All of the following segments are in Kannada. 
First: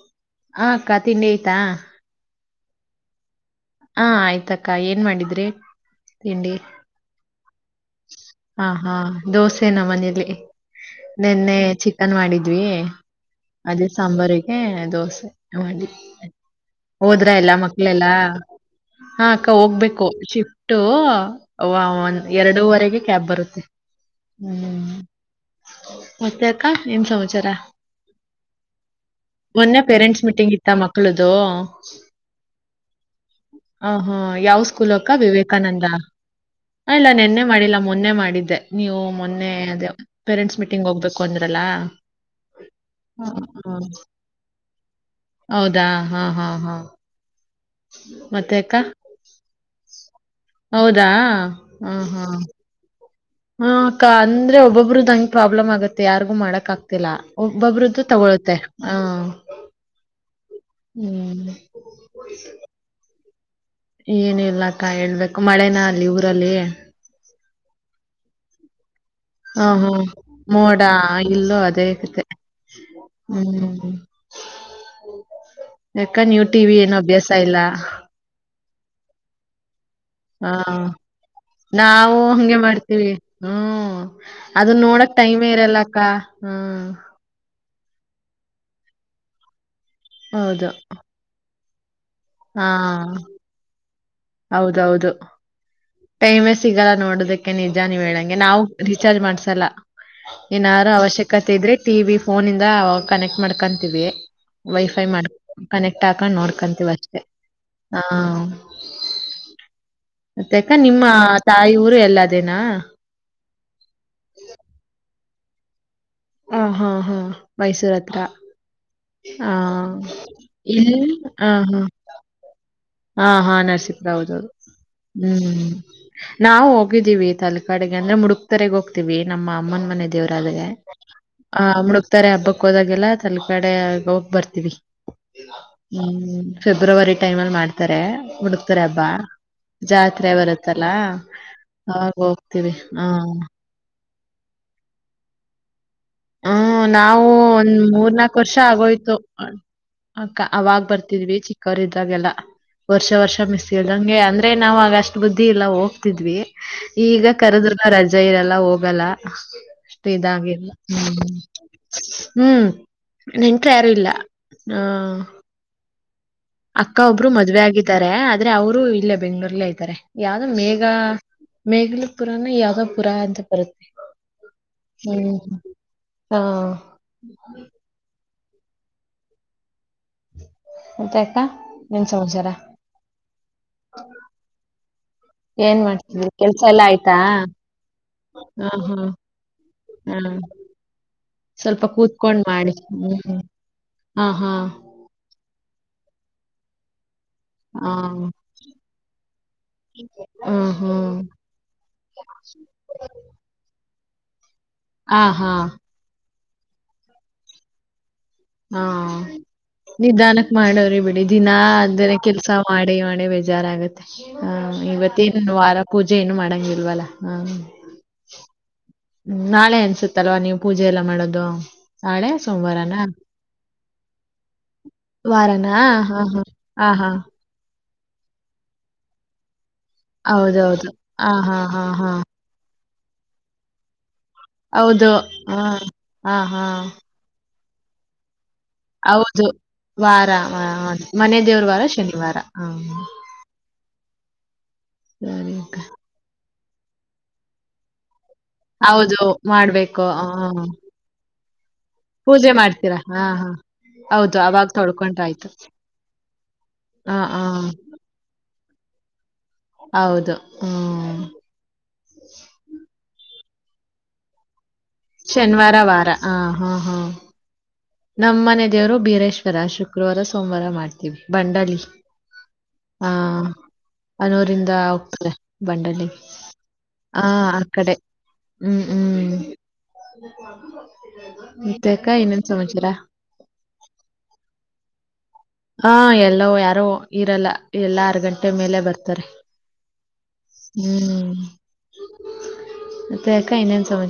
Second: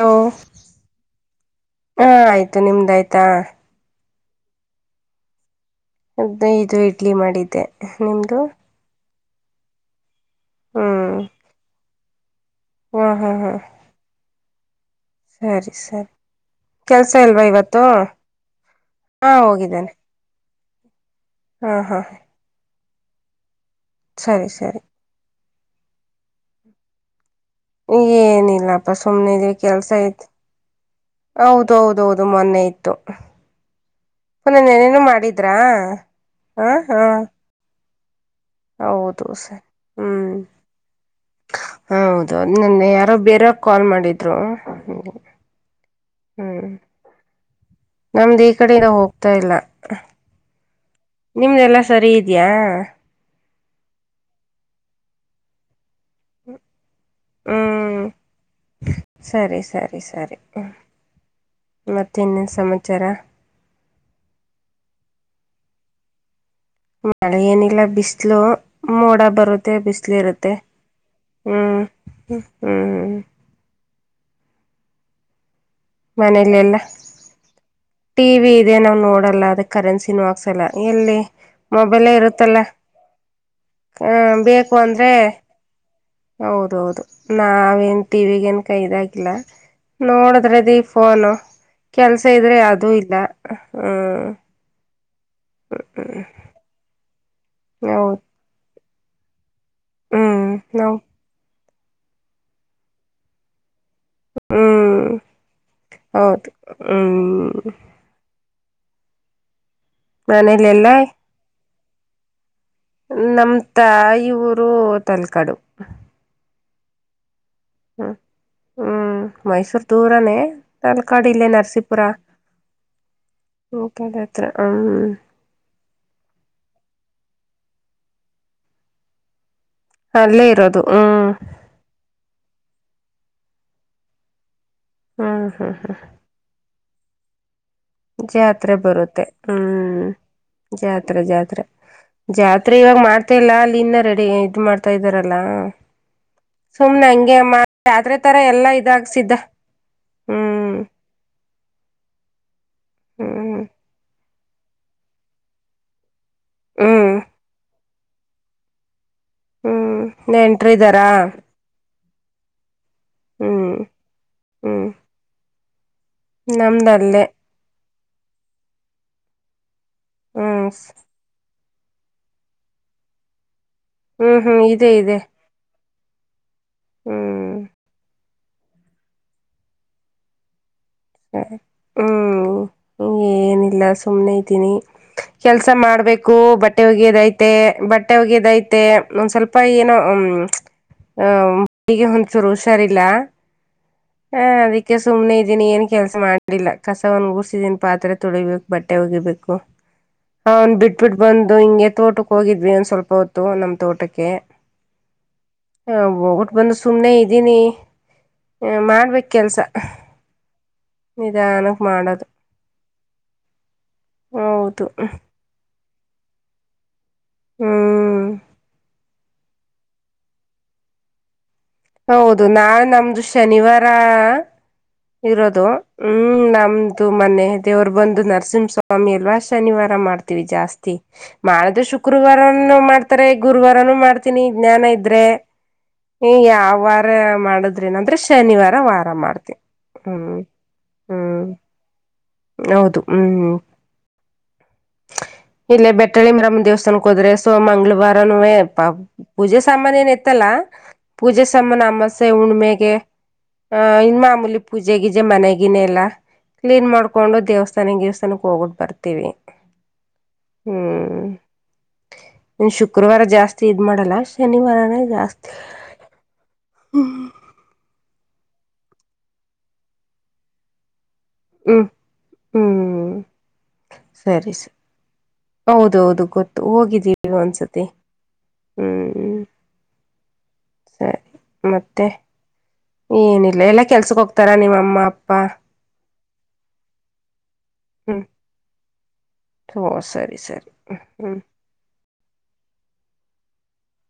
ಹಲೋ ಆ ಅಕ್ಕ ತಿಂಡಿ ಆಯ್ತಾ ಹಾ ಆಯ್ತು ನಿಮ್ದಾಯ್ತಾ ಹಾ ಆಯ್ತಕ್ಕ ಏನ್ ಮಾಡಿದ್ರಿ ತಿಂಡಿ ಇದು ಇಡ್ಲಿ ಮಾಡಿದ್ದೆ ನಿಮ್ದು ಹಾ ಹಾ ದೋಸೆ ನ ಮನೇಲಿ ಹ್ಮ್ ನಿೆನ್ನೆ ಚಿಕನ್ ಮಾಡಿದ್ದು ್ವಿ ಹಾ ಹಾ ಹಾ ಅದೇ ಸಾಂಬಾರಿಗೆ ದೋಸೆ ಸರಿ ಮಾಡಿ ಸರಿ ಕೆಲ್ಸ ಹೋದ್ರ ಇಲ್ವಾ ಎಲ್ಲ ಇವತ್ತು ಮಕ್ಳೆಲ್ಲಾ ಹಾ ಹಾಕ್ಕ ಹೋಗಿದ್ದಾನೆ ಹೋಗ್ಬೇಕು ಶಿಫ್ಟು ಹಾ ಒ ಹಾ ಎರಡೂುವರೆಗೆ ಕ್ಯಾಬ್ ಬರುತ್ತೆ ಸರಿ ಸರಿ ಹ್ಮ್ ಮತ್ತೆ ಅಕ್ಕ ನಿಮ್ ಸಮಾಚಾರ ಏನಿಲ್ಲಪ್ಪ ಸುಮ್ನೆ ಇದ ಮೊನ್ನೆ ಕೆಲ್ಸ ಪೇರೆಂಟ್ಸ್ ಯ್ತ್ ಮೀಟಿಂಗ್ ಇತ್ತ ಮಕ್ಳದು ಹೌದೌದೌದು ಮೊನ್ನೆ ಇತ್ತು ಹ ಹಾ ಮೊನ್ನೆ ಯಾವ್ ಸ್ಕೂಲ್ ನೆನೇನು ಅಕ್ಕ ಮಾಡಿದ್ರಾ ವಿವೇಕಾನಂದ ಹ ಹಾ ಇಲ್ಲ ನೆನ್ನೆ ಮಾಡಿಲ್ಲ ಮೊ ಮಾಡಿದ್ದ ನೀವು ಹೌದು ಮೊನ್ನೆ ಸರಿ ಅದ ಹ್ಮ್ ಪೇರೆಂಟ್ಸ್ ಮೀಟಿಂಗ್ ಹೋಗ್ಬೇಕು ಅಂದ್ರಲ್ಲ ಹೌದು ನನ್ನ ಯಾರೋ ಬೇರೆ ಹಾ. ಕಾಲ್ ಮಾಡಿದ್ರು ಹೌದಾ ಹಾ ಹಾ ಹಾ ನಮ್ದು ಈ ಮತ್ತೆ ಅಕ್ಕ ಕಡಿಂದ ಹೋಗ್ತಾ ಇಲ್ಲ ಹೌದಾ ನಿಮ್ದಲ್ಲ ಹಾ ಸರಿ ಹಾ ಇದ್ಯಾಾ ಹಾ ಅಕ್ಕ ಅಂದ್ರೆ ಒಬ್ಬೊಬ್ಬರುದ ಹಂ್ ಪ್ರಾಬ್ಲಮ್ ಆಗತ್ತೆ ಯಾರಿಗು ಮಾಡಕ್ ಆಗ್ತಿಲ್ಲ ಹ್ಮ್ ಒಬ್ಬೊಬ್ರದ್ದು ತಗೊಳುತ್ತೆ ಆ ಹ್ಮ ಮತ್ತೆ ಇನ್ನನ್ ಸಮಾಚಾರ ಏನ ಇಿಲ್ಲಾಕ್ಕ ಹೇಳ್ಬೇಕು ಮಳೆನ ಅಲ್ಲಿ ಊರಲ್ಲಿ ಮಳೆಯಏನಲ ಬಿಸಿಸಲು ಮೋಡ ಹಾ ಬರುತ್ತೆ ಹಾ ಬಿಸಿಲಿ ಇರುತ್ತೆ ಮೋಡ ಇಲ್ಲೂ ಹ್ಞ ಅದೇ ಕತೆ ಹ್ಞೂ ಹ ಹ್ಮ್ ಯಾಕ ನೀವು ಟಿವ ವಿ ಮನೇಲೆಲ್ಲ ಏನು ಅಭ್ಯಾಸ ಇಲ್ಲ ಇದೇ ನಾವು ನೋಡಲ್ಲ ಅದಕ್ಕೆ ಕರೆನ್ಸಿಿನ ಆಾಕ್ಸಲ ಹಾ ಎಲ್ಲಿ ಮೊಬೈಲ ನಾವು ಹಂಗೆ ಇರುತ್ತಲ್ಲ ಅದು ಅಂದ್ರೆ ನೋಡಕ್ಟೈಮ್ ಇರಲ್ಲ ಹ್ಮ್ ಹೌದೌದು ನಾವ ನ್ ಟಿವಗ ಏನ್ ಕೈಾಗಿಲ್ಲ ಹೌದು ನೋಡದ್ರದಿ ಫೋನು ಕೆಲ್ಸ ಇದ್ರೆ ಹಾ ಯದೂ ಇಲ್ಲ ಹ್ಮ್ ಹೌದೌದು ಹ್ಮ್ ಟೈಮೇ ಸಿಗಲ್ಲ ನೋಡದಕ್ಕೆ ನಿಜಾನ ಹೌದು ಹೇಳಂಗೆ ನಾವು ರೀಚಾರ್ಜ್ ಮಾಡ್ಸಲ್ಲ ಹ್ಮ್ ಏನಾರು ನಾವು ಅವಶ್ಯಕತೆ ಇದ್ರೆ ಟಿವಿ ಫೋನ ಇಂದ ಕನೆಕ್ಟ್ ಮಾಡ್ಕೊ ವೈಫೈ ಹ್ಮ್ ಮಾಡ್ ಕನೆಕ್ಟ್ ಹಾಕೊಂಡ್ ಹೌದು ನೋಡ್ಕೊಂತೀವಿ ಅಷ್ಟೇ ಹ್ಮ್ ಹ ಮನೆ ಎಲ್ಲ ನಿಮ್ಮ ತಾಯಿ ಊರು ಎಲ್ಲದೇನಾ ನಾಮ್ ತಾಯಿ ಊರು ತಲ್ಕಡು ಹ ಹಾ ಹಾ ಮೈಸೂರ ಹತ್ರ ಹ್ಮ್ ಹ ಮೈಸೂರ್ ದೂರನೇ ಇಲ್ಲಿ ತಾಲ್ಕಾಡ ಇಲ್ಲೇ ಹ ಹಾ ನರಸೀಪುರ ಹಾ ಹಾ ಈ ನರಸಿಪುರ ಕಡೆ ಹತ್ರ ಹೌದೌದು ಹ್ಮ್ ಹೂ ನಾವು ಹೋಗಿದ್ದೀವಿ ತಾಲಕ ಕಡೆಗೆ ಅಂದ್ರೆ ಮುಡುಕ್ತಾರೆಗ ಹೋಗ್ತೀವಿ ನಮ್ಮ ಅಮ್ಮನ ಮನೆ ಅಲ್ಲೇ ದೇವ್ರಾದಾಗ ಇರೋದು ಹ್ಮ್ ಆ ಮುುಕ್ತಾರೆ ಹಬ್ಬ ಹ ಕೋದಾಗೆಲ್ಲ ತಲ ಕಡೆ ಆಗ ಬರ್ತೀವಿ ಹ್ಮ್ ಹ್ಮ್ ಹ್ಮ್ ಹೂ ಫೆಬ್ರವರಿ ಟೈಮಲ್ಲಿ ಮಾಡ ಜಾತ್ರೆ ಬರುತ್ತೆ ಹೂ ಜಾತ್ರೆ ಬರುತ್ತಲ್ಲಾ ಜಾತ್ರೆ ಜಾತ್ರೆ ಅವಾಗ್ ಹೋಗ್ತೀವಿ ಜಾತ್ರೆ ಇವಾಗ ಹ. ಮಾಡ್ತಾ ಇಲ್ಲ ಅಲ್ಲಿ ಇನ್ನ ರೆಡಿ ಇದ್ ಮಾಡ್ತಾ ಇದ್ದಾರಲ್ಲಾ ಹೂ ನಾವು ಒಂದ್ ಮೂರ್ ನಾಕ ತರ ವರ್ಷ ಎಲ್ಲಾ ಆಗೋಯ್ತು ಇದಾಗ್ಸಿದ್ದ ಅಕ್ಕ ಹ್ಮ್ ಅವಾಗ್ ಬರ್ತಿದ್ವಿ ಚಿಕ್ಕವರು ಇದ್ದಾಗೆಲ್ಲ ವರ್ಷ ವರ್ಷ ಹ್ಮ್ ಮಿಸ್ ಇಲ್ಂಗೆ ಅಂದ್ರೆ ನಾವ್ ಆಗಷ್ಟ್ ಬುದ್ಧಿ ಇಲ್ಲ ಹೋಗ್ತಿದ್ವಿ ಹ್ಮ್ ಈಗ ಕರೆದರ್ ರಜೆ ಇರಲ್ಲ ಹೋಗಲ್ಲ ಹೂ ಅಷ್ಟು ಎಂಟ್ರ್ದಾರಾ ಹೂ ನೆಟ್ರು ಯಾರೂ ಇಲ್ಲ ಹೂ ಹ್ಮ್ ಅಕ್ಕ ನಮ್ದಲ್ಲೇ ಒಬ್ರು ಮದ್ವೆ ಆಗಿದ್ದಾರೆ ಆದ್ರೆ ಅವರು ಇಲ್ಲೇ ಬೆಂಗಳೂರ್ಲ್ಲೇ ಇದತಾರೆ ಯಾವ್ದೋ ಮೇಘ ಹ್ಮ್ ಮೇಘಲ ಪುರಾನ ಯಾವ್ದೋ ಪುರಾ ಅಂತ ಬರುತ್ತೆ ಹೂ ಹೂ ಇದೆ ಇದೆ ಹ್ಮ್ ಹಾ ಹ್ಮ್ ಮತ್ತೆ ಹ ಅಕ್ಕ ಏನ್ ಸಮಾಚಾರ ಹೂ ಏನಿಲ್ಲ ಸುಮ್ಮ್ನೆ ಇದ್ದೀನಿ ಕೆಲ್ಸ ಏನ್ ಮಾಡ್ತಿದ್ರಿ ಮಾಡ್ಬೇಕು ಕೆಲ್ಸ ಬಟ್ಟೆ ಎಲ್ಲಾ ಆಯ್ತಾ ಒಗೆ್ಯೋದ್ಐತೆ ಬಟ್ಟೆ ಒಗೆ್ಯೋದ ಹ ಐತೆ ಹಾ ಒಂದ್ ಸ್ವಲ್ಪ ಏನೋ ಹಾ ಹ್ ಸ್ವಲ್ಪ ಮಗೆ ಕೂತ್ಕೊಂಡ್ ಹೊಂಸೂರು ಮಾಡಿ. ಹುಷಾರಿಲ್ಲ ಹ್ಮ್. ಹಾ ಅದಕ್ಕೆ ಸುಮ್ನೆ ಇದ್ದೀನಿ ಏನ್ ಕೆಲ್ಸ ಮಾಡ್ಲಿಲ್ಲ ಕಸವನ್ನು ೂರ್ಸಿದನ್ ಆ! ಪಾತ್ರೆ ತೊಳಿಬೇಕು ಬಟ್ಟೆ ಹೂಗಿಬೇಕು ಹ ಹ್ಮ್, ಒಂದ್ ಹ್ಮ್. ಬಿಟ್ಬಿಟ್ಟ ಬಂದು ಹಿಂಗೆ ತೋಟಕ್ಕೆ ಹೋಗಿದ್ವಿ ಒಂದ್ ಸ್ವಲ್ಪ ಹೊತ್ತು ನಮ್ ತೋಟಕ್ಕೆ ಕೆ ಹ ಹಾ ಬಂದು ಸುಮ್ನೆ ಇದೀನಿ ಹಾ ನಿಧಾನಕ್ಕೆ ಮ ಮಾಡವ್ರಿ ಬಿಡಿ ದಿನಾ ನಿಧಾನಕ್ ಅನ ಮಾಡೋದು ಕೆಲ್ಸ ಮಾಡೇ ಮಾಡೇ ಬೇಜಾರ ಆಗತ್ತೆ ಹೌದು ಹ ಇವತ್ತೇನ್ ವಾರ ಪೂಜೆ ಏನು ಮಾಡಂಗಿಲ್ವಲ್ಲ ಹ ಹ್ಮ್ ಹೂ ನಾಳೆ ಅನ್ಸತ್ತಲ್ವಾ ನೀವು ಪೂಜೆ ಎಲ್ಲಾ ಮಾಡೋದು ನಾಳೆ ಹೌದು ನಾ ಸೋಮವಾರನಾ? ನಮ್ದು ಶನಿವಾರ ಇರೋದು ವಾರನಾ? ಹೂ ಹಾ, ಹಾ. ಆ, ನಮ್ದು ಹಾ. ಮನೆ ದೇವರು ಬಂದು ನರಸಿಂಹಸ್ವಾಮಿ ಅಲ್ವಾ ಶನಿವಾರ ಮಾಡ್ತವಿ ಹೌದೌದು. ಜಾಸ್ತಿ ಆ, ಹಾ, ಮಾಡ್ರೆ ಹಾ, ಹಾ. ಶುಕ್ರವಾರ ಮಾಡ್ತಾರೆ ಗುರುವಾರ ಮಾಡ್ತ ತಿನಿ ಜ್ಞಾನ ಹೌದು. ಇದ್ರೆ ಆ, ಈ ಆ, ಯಾವ ಹಾ. ವಾರ ಮಾಡುದು ಏನಂದ್ರೆ ಶನಿವಾರ ವಾರ ಹೌದು ಮಾಡ್ತಿವಿ ವಾರ ಮನೆ ದೇವ್ರ ವಾರ ಶನಿವಾರ ಹಾ ಹೌದು ಹ್ಮ್ ಹೂ ಕ ಕರಮ್ ದಿವ್ಸ್ ಅನ್ ಹೋದ್ರೆ ಸೋ ಮಂಗಳವಾರ ಹೌದು ಪೂಜೆ ಸಾಮಾನ್ ಮಾಡ್ಬೇಕು ನ ಹಾ ಇತ್ತಲ್ಲ ಪೂಜೆ ಚಮ್ಮನಾಮಸೆ ಪೂಜೆ ಉಣ್ಮೆಗೆ ಮಾಡ್ತೀರಾ ಹಾ ಹಾ ಅ ಇನ್ ಹೌದು ಮಾಮೂಲಿ ಅವಾಗ ಪೂಜೆ ಗಿಜೆ ತೊಳ್ಕೊಂಡ್ರಾಯ್ತು ಮನೆಗಿನೆಲ್ಲ ಕ್ಲೀನ್ ಹಾ ಮಾಡ್ಕೊಂಡು ಹಾ ದೇವಸ್ಥಾನಕ್ಕೆ ದೇವಸ್ಥಾನಕ್ಕೆ ಹೋಗಿಟ್ಟು ಬರ್ತೀವಿ ಹೌದು ಹೂ ಹ್ಮ್ ಇನ್ ಶುಕ್ರವಾರ ಜಾಸ್ತಿ ಇದ್ ಮಾಡಲ್ಲ ಶನಿವಾರನ ಶನಿವಾರ ವಾರ ಹ ಹಾ ಹಾ ಹ್ಮ್ ನಮ್ಮ್ ಮನೆ ದೇವರು ಬೀರೇಶ್ವರ ಶುಕ್ರವಾರ ಸೋಮವಾರ ಮಾಡ್ತೀವಿ ಬಂಡಾಲೀ ಹ್ಮ್ ಹಾ ಹ್ಮ್ ಸರಿ ಸ ಹನೂರಿಂದ ಹೋಗ್ತದೆ ಬಂಡಲ್ಲಿ ಹೌದೌದು ಗೊತ್ತು ಹಾ ಹೋಗಿದ್ದೀವಿ ಆ ಒಂದ್ಸತಿ ಕಡೆ ಹ್ಮ್ ಹ್ಮ್ ಸರಿ ತೇಕ ಮತ್ತೆ ಇನ್ನ ಏನಿಲ್ಲ ಎಲ್ಲಾ ಕೆಲ್ಸಕ್ ಹೋಗ್ತಾರಾ ನಿಮ್ಮ ಅಮ್ಮ ಅಪ್ಪ ಹಾ ಎಲ್ಲೋ ಯಾರೋ ಇರಲ್ಲ ಎಲ್ಲಾ ಆರ್ ಹ್ಮ್ ಗಂಟೆ ಮೇಲೆ ಬರ್ತಾರೆ ಓ ಸರಿ ಸರಿ ಹ್ಮ ತಕ್ಕ ಇನ್ನನು ಸಮ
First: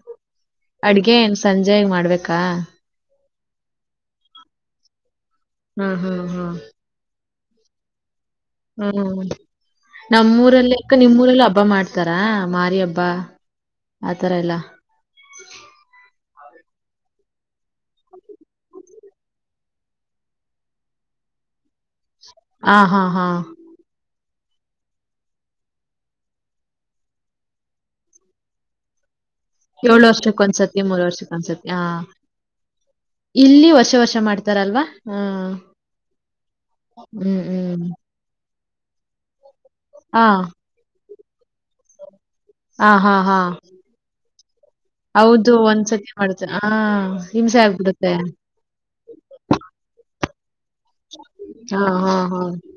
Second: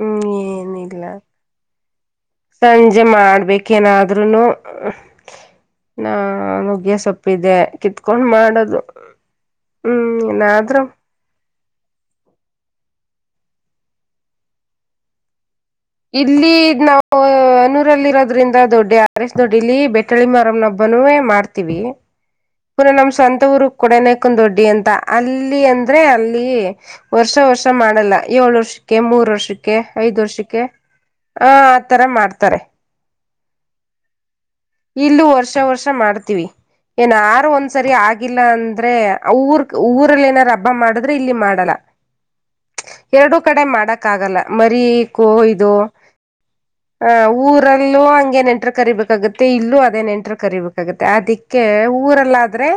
ಹ್ಮ್ ಏನಿಲ್ಲ ಸಂಜೆಗ್ ಮಾಡ್ಬೇಕಾ ಸಂಜೆ ಮಾಡ್ಬೇಕೇಏನಾದ್ರುನು ಹಾ ನಾ ಹಾ ಹಾ ನುಗ್ಗಿಯ ಸೊಪ್ಪಿದೆ ಕಿತ್ಕೊಂಡ ಹ್ಮ ಏನಾದ್ರು ನಮ್ಮೂರಲ್ಲಕ್ಕ ನಿಮ್ಮ್ೂರಲ್ಲ ಹಬ್ಬ ಮಾಡ್ ಇತಾರಾ ಮಾರಿ ಹಬ್ಬಾ ಆತರ ಎಲ್ಲ ಇಲ್ಲಿ್ ನಾವವು ನೂರಲ್ಲಿ ಇರೋದ್ರಿಂದ ದೊಡ್ಡ ಆರ್ ಎಸ್ ದೊಡ್ಡಿ ಇಲ್ಲಿ ಬೆಟ್ಟಳ್ಳಿ ಮಾರಂ್ನೊಬ್ಬ ಮನೇ ಮಾಡ್ತೀವಿ ಹ ಪುನಃ ಹಾ ನಮ್ಮ್ ಹಾ ಸ್ವಂತವರು ಕೂಡನೆ ೊಡ್ಡಿ ಅಂತ ಅಲ್ಲಿ ಅಂದ್ರೆ ಅಲ್ಲಿ ವರ್ಷ ವರ್ಷ ಮಾಡಲ್ಲ ಏಳ ವರ್ಷಕ್ಕೆ ಮೂರ್ ವರ್ಷ ವರ್ಷಕ್ಕೆ ಏಳು ಐದ್ ವರ್ಷಕ್ಕ ವರ್ಷಕ್ಕೆ ಒಂದ್ಸತಿ ಮೂರ್ ವರ್ಷಕ್ಕ ಆ ಒಂದ್ಸತಿ ಹಾ ಆತರ ಮಾಡ್ತಾರೆ ಇಲ್ಲಿ ವರ್ಷ ವರ್ಷ ಮಾಡ್ತಿ ಇಲ್ಲ ವರ್ಷ ವರ್ಷ ಮಾಡ್ತೀವಿ ಏನ ಹ್ಮ್ ಯಾರು ಹ್ಮ್ ಒಂದ್ಸರಿ ಆಗಿಲ್ಲ ಅಂದ ಅಂದ್ರೆ ಊರ್ ಊರಲ್ಲಿ ಏನಾದಾರು ಹಬ್ಬ ಮಾಡಿದ್ರೆ ಇಲ್ಲಿ ಮಾಡಲ್ಲ ಹ ಎರಡುೂ ಕಡೆ ಮಾಡಕ್ ಆಗಲ್ಲ ಮರಿ ಹೌದು ಕೋಯು ಒಂದ್ಸತಿ ಮಾಡ್ತ ಹ ಆ ಹಿಂಸೆ ಊರ ಲ್ಲೂ ಆಗ್ಬಿಡುತ್ತೆ ಹಂಗೇನ್ ಎಂಟರ್ ಕರಿಬೇಕಾಗುತ್ತೆ ಇಲ್ಲೂ ಅದೇನ್ ಎಂಟ್ರ್ ಕರಿಬೇಕು ಅದಕ್ಕೆ ಹಾ ಹಾ ಊರಲ್ಲ ಹಾ ಆದ್ರೆ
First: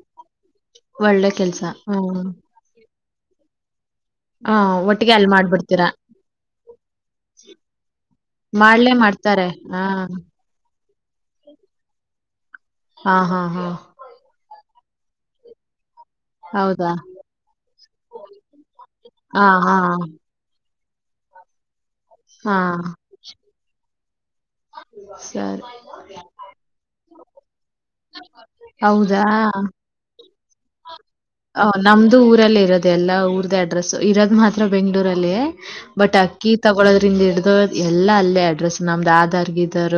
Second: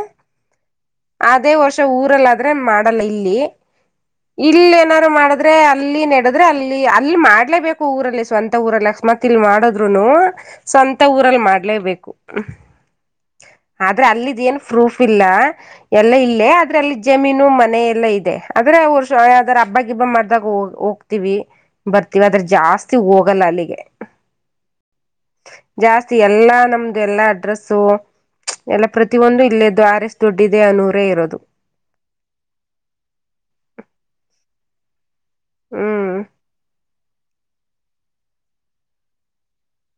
ಒಳ್ಳೆ ಅದೇ ಕೆಲ್ಸ. ವರ್ಷ ಹ್ಮ್. ಊರಲ್ಲಾದ್ರೆ ಕಡಲ ಇಲ್ಲಿ ಆ ಇಲ್ಲ ಏನಾದಾರರು ಒಟ್ಟಿಗೆ ಅಲ್ ಮಾಡಿದ್ರೆ ಮಾಡ್ಬಿಡ್ತೀರಾ? ಅಲ್ಲಿ ನೆಡದ್ರೆ ಅಲ್ಲಿ ಅಲ್ಲಿ ಮಾಡ್ಲೇಬೇಕು ಊರಲ್ಲಿ ಸ್ವಂತ ಊರಲ್ಲ ಮಾಡ್ಲೇ ಇ ಮಾಡ್ತಾರೆ. ಹಾ. ಮಾಡದ್ರುನು ಸ್ವಂತ ಊರಲ್ಲಿ ಮಾಡ ಹಾ ಹಾ ಹಾ. ಆದ್ರೆ ಅಲ್ಲಿ ಏನ್ ಪ್ರೂಫ್ ಇಲ್ಲ ಎಲ್ಲ ಇಲ್ಲೇ ಹೌದಾ? ಅದ್ರಲ್ಲಿ ಜಮೀನು ಮನೆ ಎಲ್ಲ ಇದೆ ಆದ್ರೆ ವರ್ಷ ಹಾ ಯದ್ರ ಹಾ. ಹಬ್ಬಗಿಬ್ಬ ಮಾಡ್ದಾಗ ಹೋಗ್ತವಿ ಬರ್ತೀವಿ ಅದ್ರ ಹಾ. ಜಾಸ್ತಿ ಹೋಗಲ್ಲ ಅಲ್ಲಿಗೆ ಸರಿ ಜಾಸ್ತಿ ಎಲ್ಲಾ ನಮ್ದು ಎಲ್ಲಾ ಅಡ್ರೆಸ್ು ಎಲ್ಲಾ ಹೌದಾ? ಪ್ರತಿಯೊಂದು ಇಲ್ಲೇ ದ್ವಾರೆ ಎಷ್ಟ ದೊಡ್ಡ ಇ ಅನ್ನು ಹ ನಮ್ದು ಊರಲ್ಲೇ ಇರೋದೆ ಎಲ್ಲಾ ಊರ್ದ ಅಡ್ರೆಸ್ ಇರೋದ ಮಾತ್ರ ಬೆಂಗ್ಳೂರಲ್ಲಿ ಹ್ಮ್ ಬಟ್ ಅಿ ತ ಹಿಡ್ದು ಎಲ್ಲಾ ಅಲ್ಲೇ ಅಡ್ರೆಸ್ ನಮ್ದು ಆಧಾರ್ ಗಾರ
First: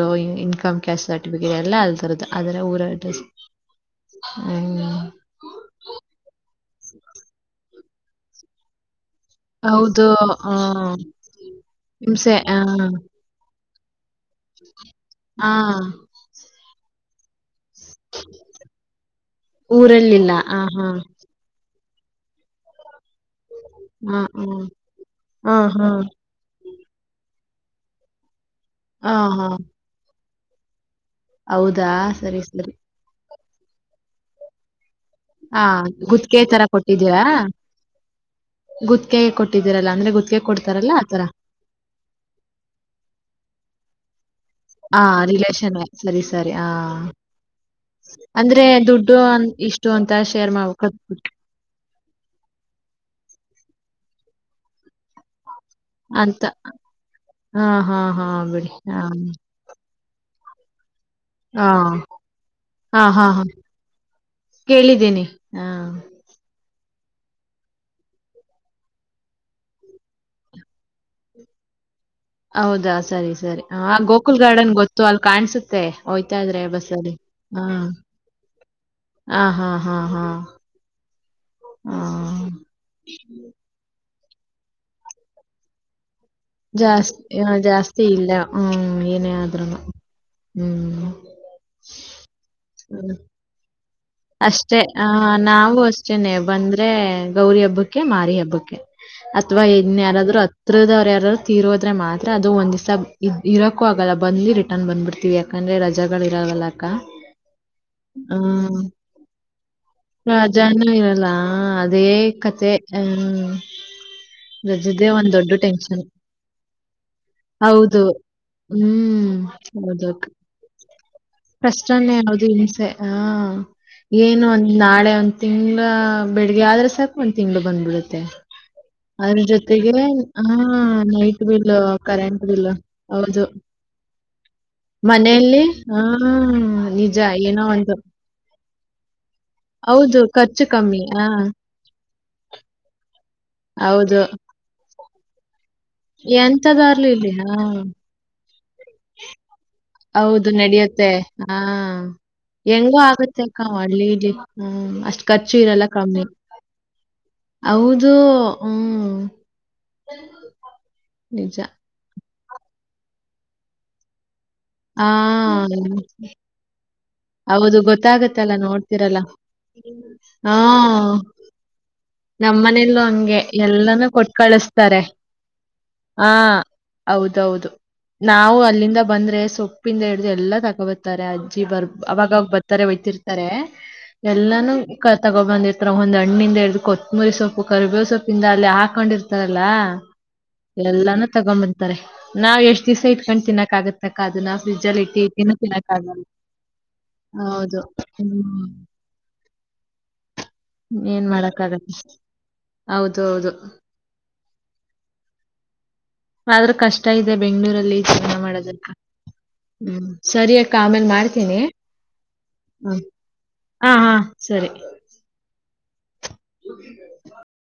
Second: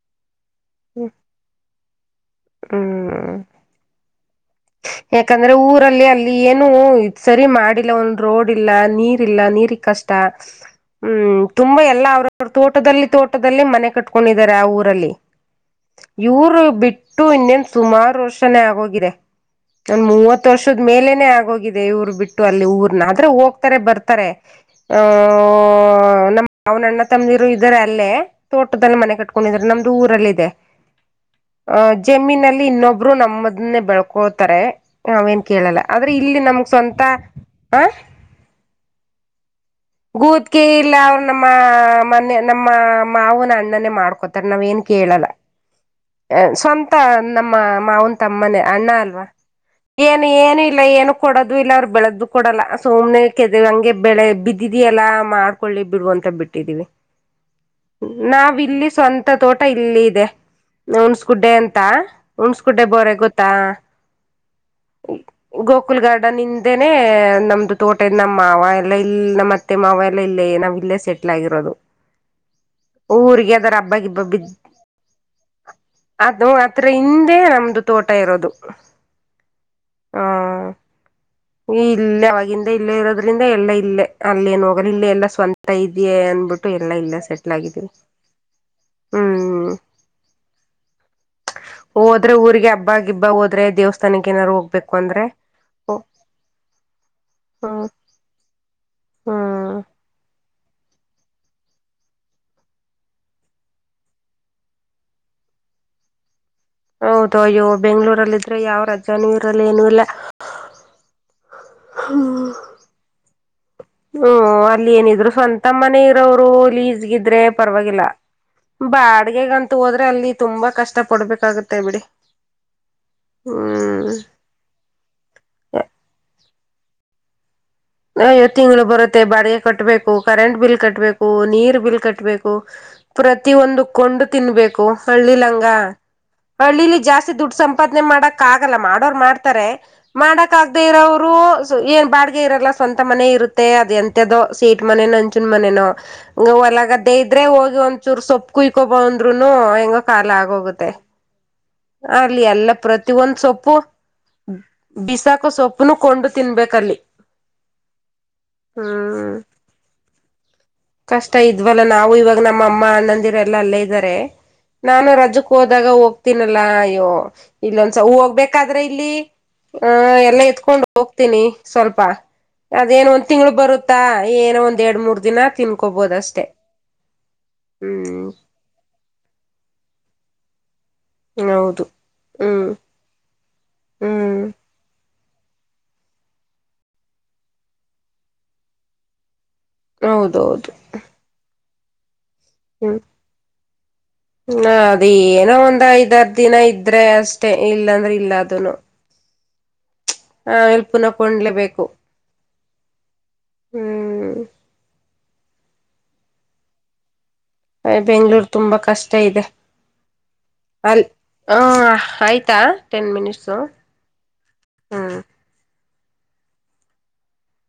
ಕ್ ಕ್ಯಾಟ್ ಸರ್ಟಿಫಿಕೇಟ್ ಎಲ್ಲ ಅಲ್ಲಿ ತರ ಅದ್ರ ಊರ ಅಡ್ರೆಸ್ ಹ್ಮ್ ಹ್ಮ್. ಯಾಕಂದ್ರೆ ಊರಲ್ಲಿ ಅಲ್ಲಿ ಏನು ಇ ಸರಿ ಮಾಡಿಲ್ಲ ಒಂದ್ ರೋಡ್ ಇಲ್ಲ ನೀರ್ ನೀ ಹೌದು. ಕಷ್ಟ ಹ್ಮ್. ಹ್ಮ ತು ಎಲ್ಲ ಹಿಂಸೆ. ಅವ ಹಾ. ತೋಟ ತೋಟ ಮ ಹಕೊಂಡಿದ್ದಾರೆ ಆ ಊರಲ್ಲಿ ಹಾ. ಇವರು ಬಿಟ್ಟ ಇಟ್ಟು ಇನ್ನೇನ್ ಸುಮಾರು ವರ್ಷನೇ ಆಗೋಗಿದೆ ಒಂದ ಊರಲ್ಲಿಲ್ಲ. ಮೂವತ್ತು ಹಾ ವರ್ಷದ ಹಾ. ಮೇಲೆನೆೇ ಆಗೋಗಿದ ದೇವ್ರು ಬಿಟ್ಟು ಅಲ್ಲಿ ಊರ್ನ ಆದ್ರೆ ಹೋಗತ ಹಾ ಬರ್ತಾರೆ ಅಹ ಹಾ ಹಾ ನಮ್ಮ ಅವ್ನಣ್ಣ ತಮ್ಮಿರು ಇದಾರೆ ಅಲ್ಲೇ ತೋಟದಲ್ಲಿ ಮನೆ ಹಾ ಹಾ ಕಟ್ಕೊಂಡಿದ್ರ ನಮ್ದು ಊರಲ್ಲಿ ಇದೆ ಹೌದಾ ಅಹ ಸರಿ ಜಮೀನಲ್ಲಿ ಸರಿ ಇನ್ನೊಬ್ರು ನಮ್ಮದನ್ನೇ ಬೆಳ್ಕೊತಾರೆ ನಾವೇನ್ ಹಾ ಕೇಳಲ್ಲ ಆದ್ರೆ ಗುತ್ತಿಗೆ ಇಲ್ಲಿ ತರ ನಮ್ಗ್ ಸ್ವಂತ ಕೊಟ್ಟಿದ್ದೀರಾ ಹ ಗುತ್ತಿಗೆ ಕೊಟ್ಟಿದ್ದೀರಲ್ಲ ಅಂದ್ರೆ ಗುತ್ತಿಗೆ ಗೂತ್ಕಿ ಕೊಡ್ತಾರಲ್ಲ ಇಲ್ಲ ಅವ್್ರ ಆತರ ನಮ್ಮ ಮನೆ ನಮ್ಮ ಮಾವನ ಅಣ್ಣನೆೇ ಮಾಡ್ಕೊತ ಆಥರ ನಾವ್ ಏನ್ ಹಾ ಕೇಳಲ್ಲ ರಿಲೇಶನ್ ಸರಿ ಸರಿ ಹಾ ಸ್ವಂತ ನಮ್ಮ ಮಾವನ್ ತಮ್ಮನ ಅಂದ್ರೆ ಅಣ್ಣ ದುಡ್ಡು ಅಲ್ವಾ ಅನ್- ಇಷ್ಟು ಅಂತ ಏನು ಶೇರ್ ಏನು ಇಲ್ಲ ಮಾಡ್ಬೇಕ ಏನು ಕೊಡೋದು ಇಲ್ಲ ಅವ್ರು ಬೆಳೆ್ದು ಕೊಡಲ್ಲ ಸುಮ್ನೆ ಕೆದ ಹಂಗೆ ಬೆಳೆ ಬಿದ್ದಿದಿ ಎಲ್ಲ ಮಾಡ ೊಳ್ಳಿ ಬಿಡುವಂತ ಅಂತ ಬಿಟ್ಟಿದೀವಿ ಹಾ ಹಾ ಹಾ ನಾವ್ ಬಿಡಿ ಇಲ್ಲಿ ಹಾ ಸ್ವಂತ ತೋಟ ಇಲ್ಲಿ ದೆ ಉಣಸ್ ಗುಡ್ಡೆ ಹಾ ಅಂತ ಉಣಸ್ ಗುಡ್ಡೆ ಹಾ ಬೋರೆ ಹಾ ಹಾ ಗೊತ್ತಾ ಕೇಳಿದ್ದೀನಿ ಹಾ ಗೋಕುಲ್ ಗಾರ್ಡನ್ ಹಿಂದೆ ನಮ್ದು ತೋಟದ ನಮ್ಮ ಮಾವ ಎಲ್ಲ ಇಲ್ಲಿ ನಮ್ಮ ಮತ್ತೆ ಮಾವಲ್ಲ ಇಲ್ಲೇ ನಾವ್ ಇಲ್ಲೇ ಸೆಟ್ಲ್ ಆಗಿರೋದು ಹೌದಾ ಸರಿ ಊರಿಗೆ ಸರಿ ಅದರ ಹಬ್ಬ ಗಿಬ್ಬ ಗೋಕುಲ್ ಬಿದ್ದ ಗಾರ್ಡನ್ ಗೊತ್ತು ಅಲ್ ಕಾಣ್ಸುತ್ತೆ ಹೋಯ್ತಾ ಅದು ಇದ್ರೆ ಅದ್ರ ಬಸ್ಸ ಅಲ್ಲಿ ಹಿಂದೆ ನಮ್ದು ತೋಟ ಇರೋದು ಹಾ ಹಾ ಹಾ ಹಾ ಹ ಇಲ್ಲೇ ಹಾ ಅವವಾಗಿಂದ ಇಲ್ಲೇ ಇರೋದ್ರಿಂದ ಎಲ್ಲಾ ಇಲ್ಲೇ ಅಲ್ಲೇನ್ ಹೋಗಲ್ಲ ಇಲ್ಲ ಎಲ್ಲಾ ಸ್ವಂತ ಇದೆಯ ಬಂದಬಿಟ್ಟು ಎಲ್ಲಾ ಇಲ್ಲ ಜಾಸ್ತಿ ಆ, ಸೆಟ್ಲ್ ಆಗಿದ್ವಿ ಜಾಸ್ತಿ ಇಲ್ಲ ಹ್ಮ್ ಏನೇ ಹ್ಮ್ ಆದ್ರೂನು ಹ್ಮ್ ಹೋದ್ರೆ ಊರಿಗೆ ಹಬ್ಬ ಗಿಬ್ಬ ಹೋದ್ರೆ ದೇವಸ್ಥ ಅಷ್ಟೇ ಅ ನಾವವು ಅಷ್ಟೇನೆ ಬಂದ್ರೆ ಗೌರಿ ಹ್ಮ್ ಹಬ್ಬಕ್ಕೆ ಮಾರಿ ಹಬ್ಬಕ್ಕೆ ಅಥವಾ ಹ್ಮ್ ಇನ್ ಯಾರಾದ್ರು ಹತ್ರ ಇ್ರ ಯಾರರು ತೀರೋದ್ರೆ ಮಾತ್ರ ಅದು ಒಂದ್ವ್ಸ ಇರಕ್ಕೂ ಆಗಲ್ಲ ಬ್ ರಿಟನ್ ಬಂದ್ಬಿಡ್ತೀವಿ ಯಾಕಂದ್ರೆ ರಜೆಗಳು ಇರಾವಲ್ಲಕ್ಕ ಹೌದು ಅಯ್ಯೋ ಬೆಂಗ್ಳೂರಲ್ಲಿ ಇದ್ರೆ ಯಾವ ಹ್ಮ ರಜಾನೂ ಇರಲ್ಲ ಏನು ಇಲ್ಲ ರಾಜೂ ಇರಲ್ಲ ಅದೇ ಕತೆ ಹ್ಮ್ ಹ್ಮ್ ಅಲ್ಲಿ ರಜದೇ ಏನಿದ್ರು ಒಂದ್ ದೊಡ್ಡ ಸ್ವಂತ ಮನೆ ಟೆನ್ಷನ್ ಇರೋರು ಲೀಜಗಿದ್ರೆ ಹೌದು ಪರವಾಗಿಲ್ಲ ಹ್ಮ್ ಬಾಡಗೆಗಂತು ಹೋದ್ರೆ ಅಲ್ಲಿ ತುಂಬಾ ಕಷ್ಟ ಪಡ್ಬೇಕಾಗತ್ತೆ ಬಿಡಿ ಪ್ರಷ್ಟ್ನೇ ಹೌದು ಹನ್ಸೆ ಹ ಹ್ಮ್ ಏನು ಒಂದ್ ನಾಳೆ ಒಂದ್ ತಿಂಗಳ ಬೆಳಿಗ್ಗೆ ಆದ್ರ ಸಾಕು ಒಂದ ತಿಂಗ್ಳ ವತ್ ತಿಂಗ್ಗಳು ಬರುತ್ತೆ ಬಾಡಿಗೆ ಜೊತೆಗೆ ಕಟ್ಬೇಕು ಆ ಕರೆಂಟ್ ಬಿಲ್ ಕಟ್ಬೇಕು ನೈಟ್ ಬಿಲ್ಲು, ನೀರ್ ಬಿಲ್ ಕರೆಂಟ್ ಕಟ್ಬೇಕು ಬಿಲ್ಲು. ಹೌದು. ಪ್ರತಿಯ ಒಂದು ಕೊಂಡು ತಿನ್ಬೇಕು ಹಳ್ಳಿಲಂಗ ಹಾ ಹಳ್ಳಿಲಿ ಜಾಸ್ತಿ ದುಡ್ ಸಂಪಾದನೆ ಮಾಡಕ್ ಆಗಲ್ಲ ಮಾಡೋರು ಮಾಡ್ತಾರೆ ಹೌದು ಮಾಡಕ್ ಖರ್ಚು ಆಗದೆ ಕಮ್ಮಿ. ಆ ಇರೋರು ಏನ್ ಬಾಡಗೆ ಇರಲ್ಲ ಸ್ವಂತ ಮನೆ ಇರುತ್ತೆ ಅದ ಹೌದು. ಎಂತದೋ ಸೀಟ್ ಮನೆನೋ ಅಂಚುನ್ ಮನೆನೋ ಹ ಎಂಥದಾಗ್ಲಿ ಹೊಲಗದ ಇಲ್ಲಿ ಇದ್ರೆ ಹಾ. ಹೋಗಿ ಒಂದಚೂರು ಸೊಪ್ಪು ಕುಯ್ಕೋಬ ಅಂದ್ರುನು ಹೆಂಗ ಕಾಲ ಹೌದು ಆಗೋಗುತ್ತೆ ನಡೆಯುತ್ತೆ. ಹಾ. ಅಲ್ಲಿ ಎಲ್ಲ ಹೆಂಗೋ ಪ್ರತಿ ಒಂದ್ ಆಗುತ್ತೆ ಸೊ ಅಕ್ಕ ಸೊಪ್ಪು ಹಳ್ಳೀಲಿ. ಹ್ಮ್. ಅಷ್ಟ್ ಬಿಸಾಕ ಖರ್ಚು ಇರಲ್ಲ ಸೊಪ್ಪುನು ಕಮ್ಮಿ. ಕೊಂಡು ತಿನ್ಬೇಕಲ್ಲಿ ಹೌದು ಹ್ಮ್ ಕಷ್ಟ ನಿಜ. ಇದ್ವಲ್ಲ ನಾವು ಇವಾಗ ನಮ್ಮ ಅಮ್ಮ ಅಣ್ಣಂದಿರೆ ಎಲ್ಲ ಅಲ್ಲೇ ಇದ್ದಾರೆ ನಾನು ರಜಕ್ ಹೋದಾಗ ಆ. ಹೋಗ್ತೀನಲ್ಲಾ ಅಯ್ಯೋ ಹೌದು ಇಲ್ಲೊಂದಸ ಗೊತ್ತಾಗತ್ತಲ್ಲ ಹೋಗ್ಬೇಕಾದ್ರೆ ಇಲ್ಲಿ ನೋಡ್ತಿರಲ್ಲ. ಹ ಎಲ್ಲಾ ಹಾ ಎತ್ಕೊಂಡು ಹೋಗ್ತೀನಿ ಸ್ವಲ್ಪ ನಮ್ಮನೇಲೂ ಅದೇನ ಒಂದ್ ಹಂಗೆ ತಿಂಗಳು ಬರುತ್ತಾ ಎಲ್ಲಾನು ಕೊಟ್ ಏನ ಒಂದ್ ಕಳಿಸ್ತಾರೆ. ಎರಡ್ ಮೂರ್ ದಿನ ತಿನ್ ಹಾ ಹೌದೌದು ಹ್ಮ್ ನಾವು ಅಲ್ಲಿಂದ ಬಂದ್ರೆ ಸೊಪ್ಪಿ ಹು ಎಲ್ಲ ತಗವತ್ತ ಹೌದು ಹ್ಮ್ ಹ್ಮ್ [unintelligible] ಕ ತಗೊಬಂದಿರ್ತ ಒಂದು ಅಣ್ಣಿಂದ ಕೊತ್ತಂಬರಿ ಸೊಪ್ಪು ಕರವೇ ಸೊಪ್ಪಿಂದ ಅಲ್ಲಿ ಹಾಕೊಂಡ್ ಇರ್ತಾರೆ ಇರ್ತಾರಲ್ಲ ಹೌದೌದು ಎಲ್ಲಾನು ತಗೊಂಡ್ ಬರ್ತಾರೆ ನಾವ್ ಎಷ್ಟ್ ಹ್ಮ್ ಇಟ್ಕೊಂಡು ತಿನ್ನಕ್ ಆಗುತ್ತೆ ಫ್ರಿಜ್ಜಲ್ಲಿ ಅದ ಟಿ ಟಿ ಏನೋ ಒಂದ್ ತಿನ್ನಕ್ಕೆ ಆಗಲ್ಲ ಐದಾರ ದಿನ ಇದ್ರೆ ಅಷ್ಟೇ ಹೌದು ಇಲ್ಲಾಂದ್ರೆ ಇಲ್ಲ ಹ್ಮ ಅದನು [unintelligible] ಹೌದು ಹೌದು ಹ್ಮ್ ಆದ್ರ ಕಷ್ಟ ಇದೆ ಬೆಂಗಳೂರಲ್ಲಿ ಕೆಲಸ ಬೆಂಗ್ಳೂರ್ ತುಂಬಾ ಮಾಡುವುದಕ್ಕೆ ಕಷ್ಟ ಇದೆ ಹ್ಮ್ ಸರಿಯಕ್ಕ ಅಲ್ ಆಮೇಲ್ ಮಾಡ್ತೀನಿ ಹ ಆಯ್ತಾ ಹ್ಮ ಹ ಹಾ ಸರಿ ಹಾ ಯ್ಯ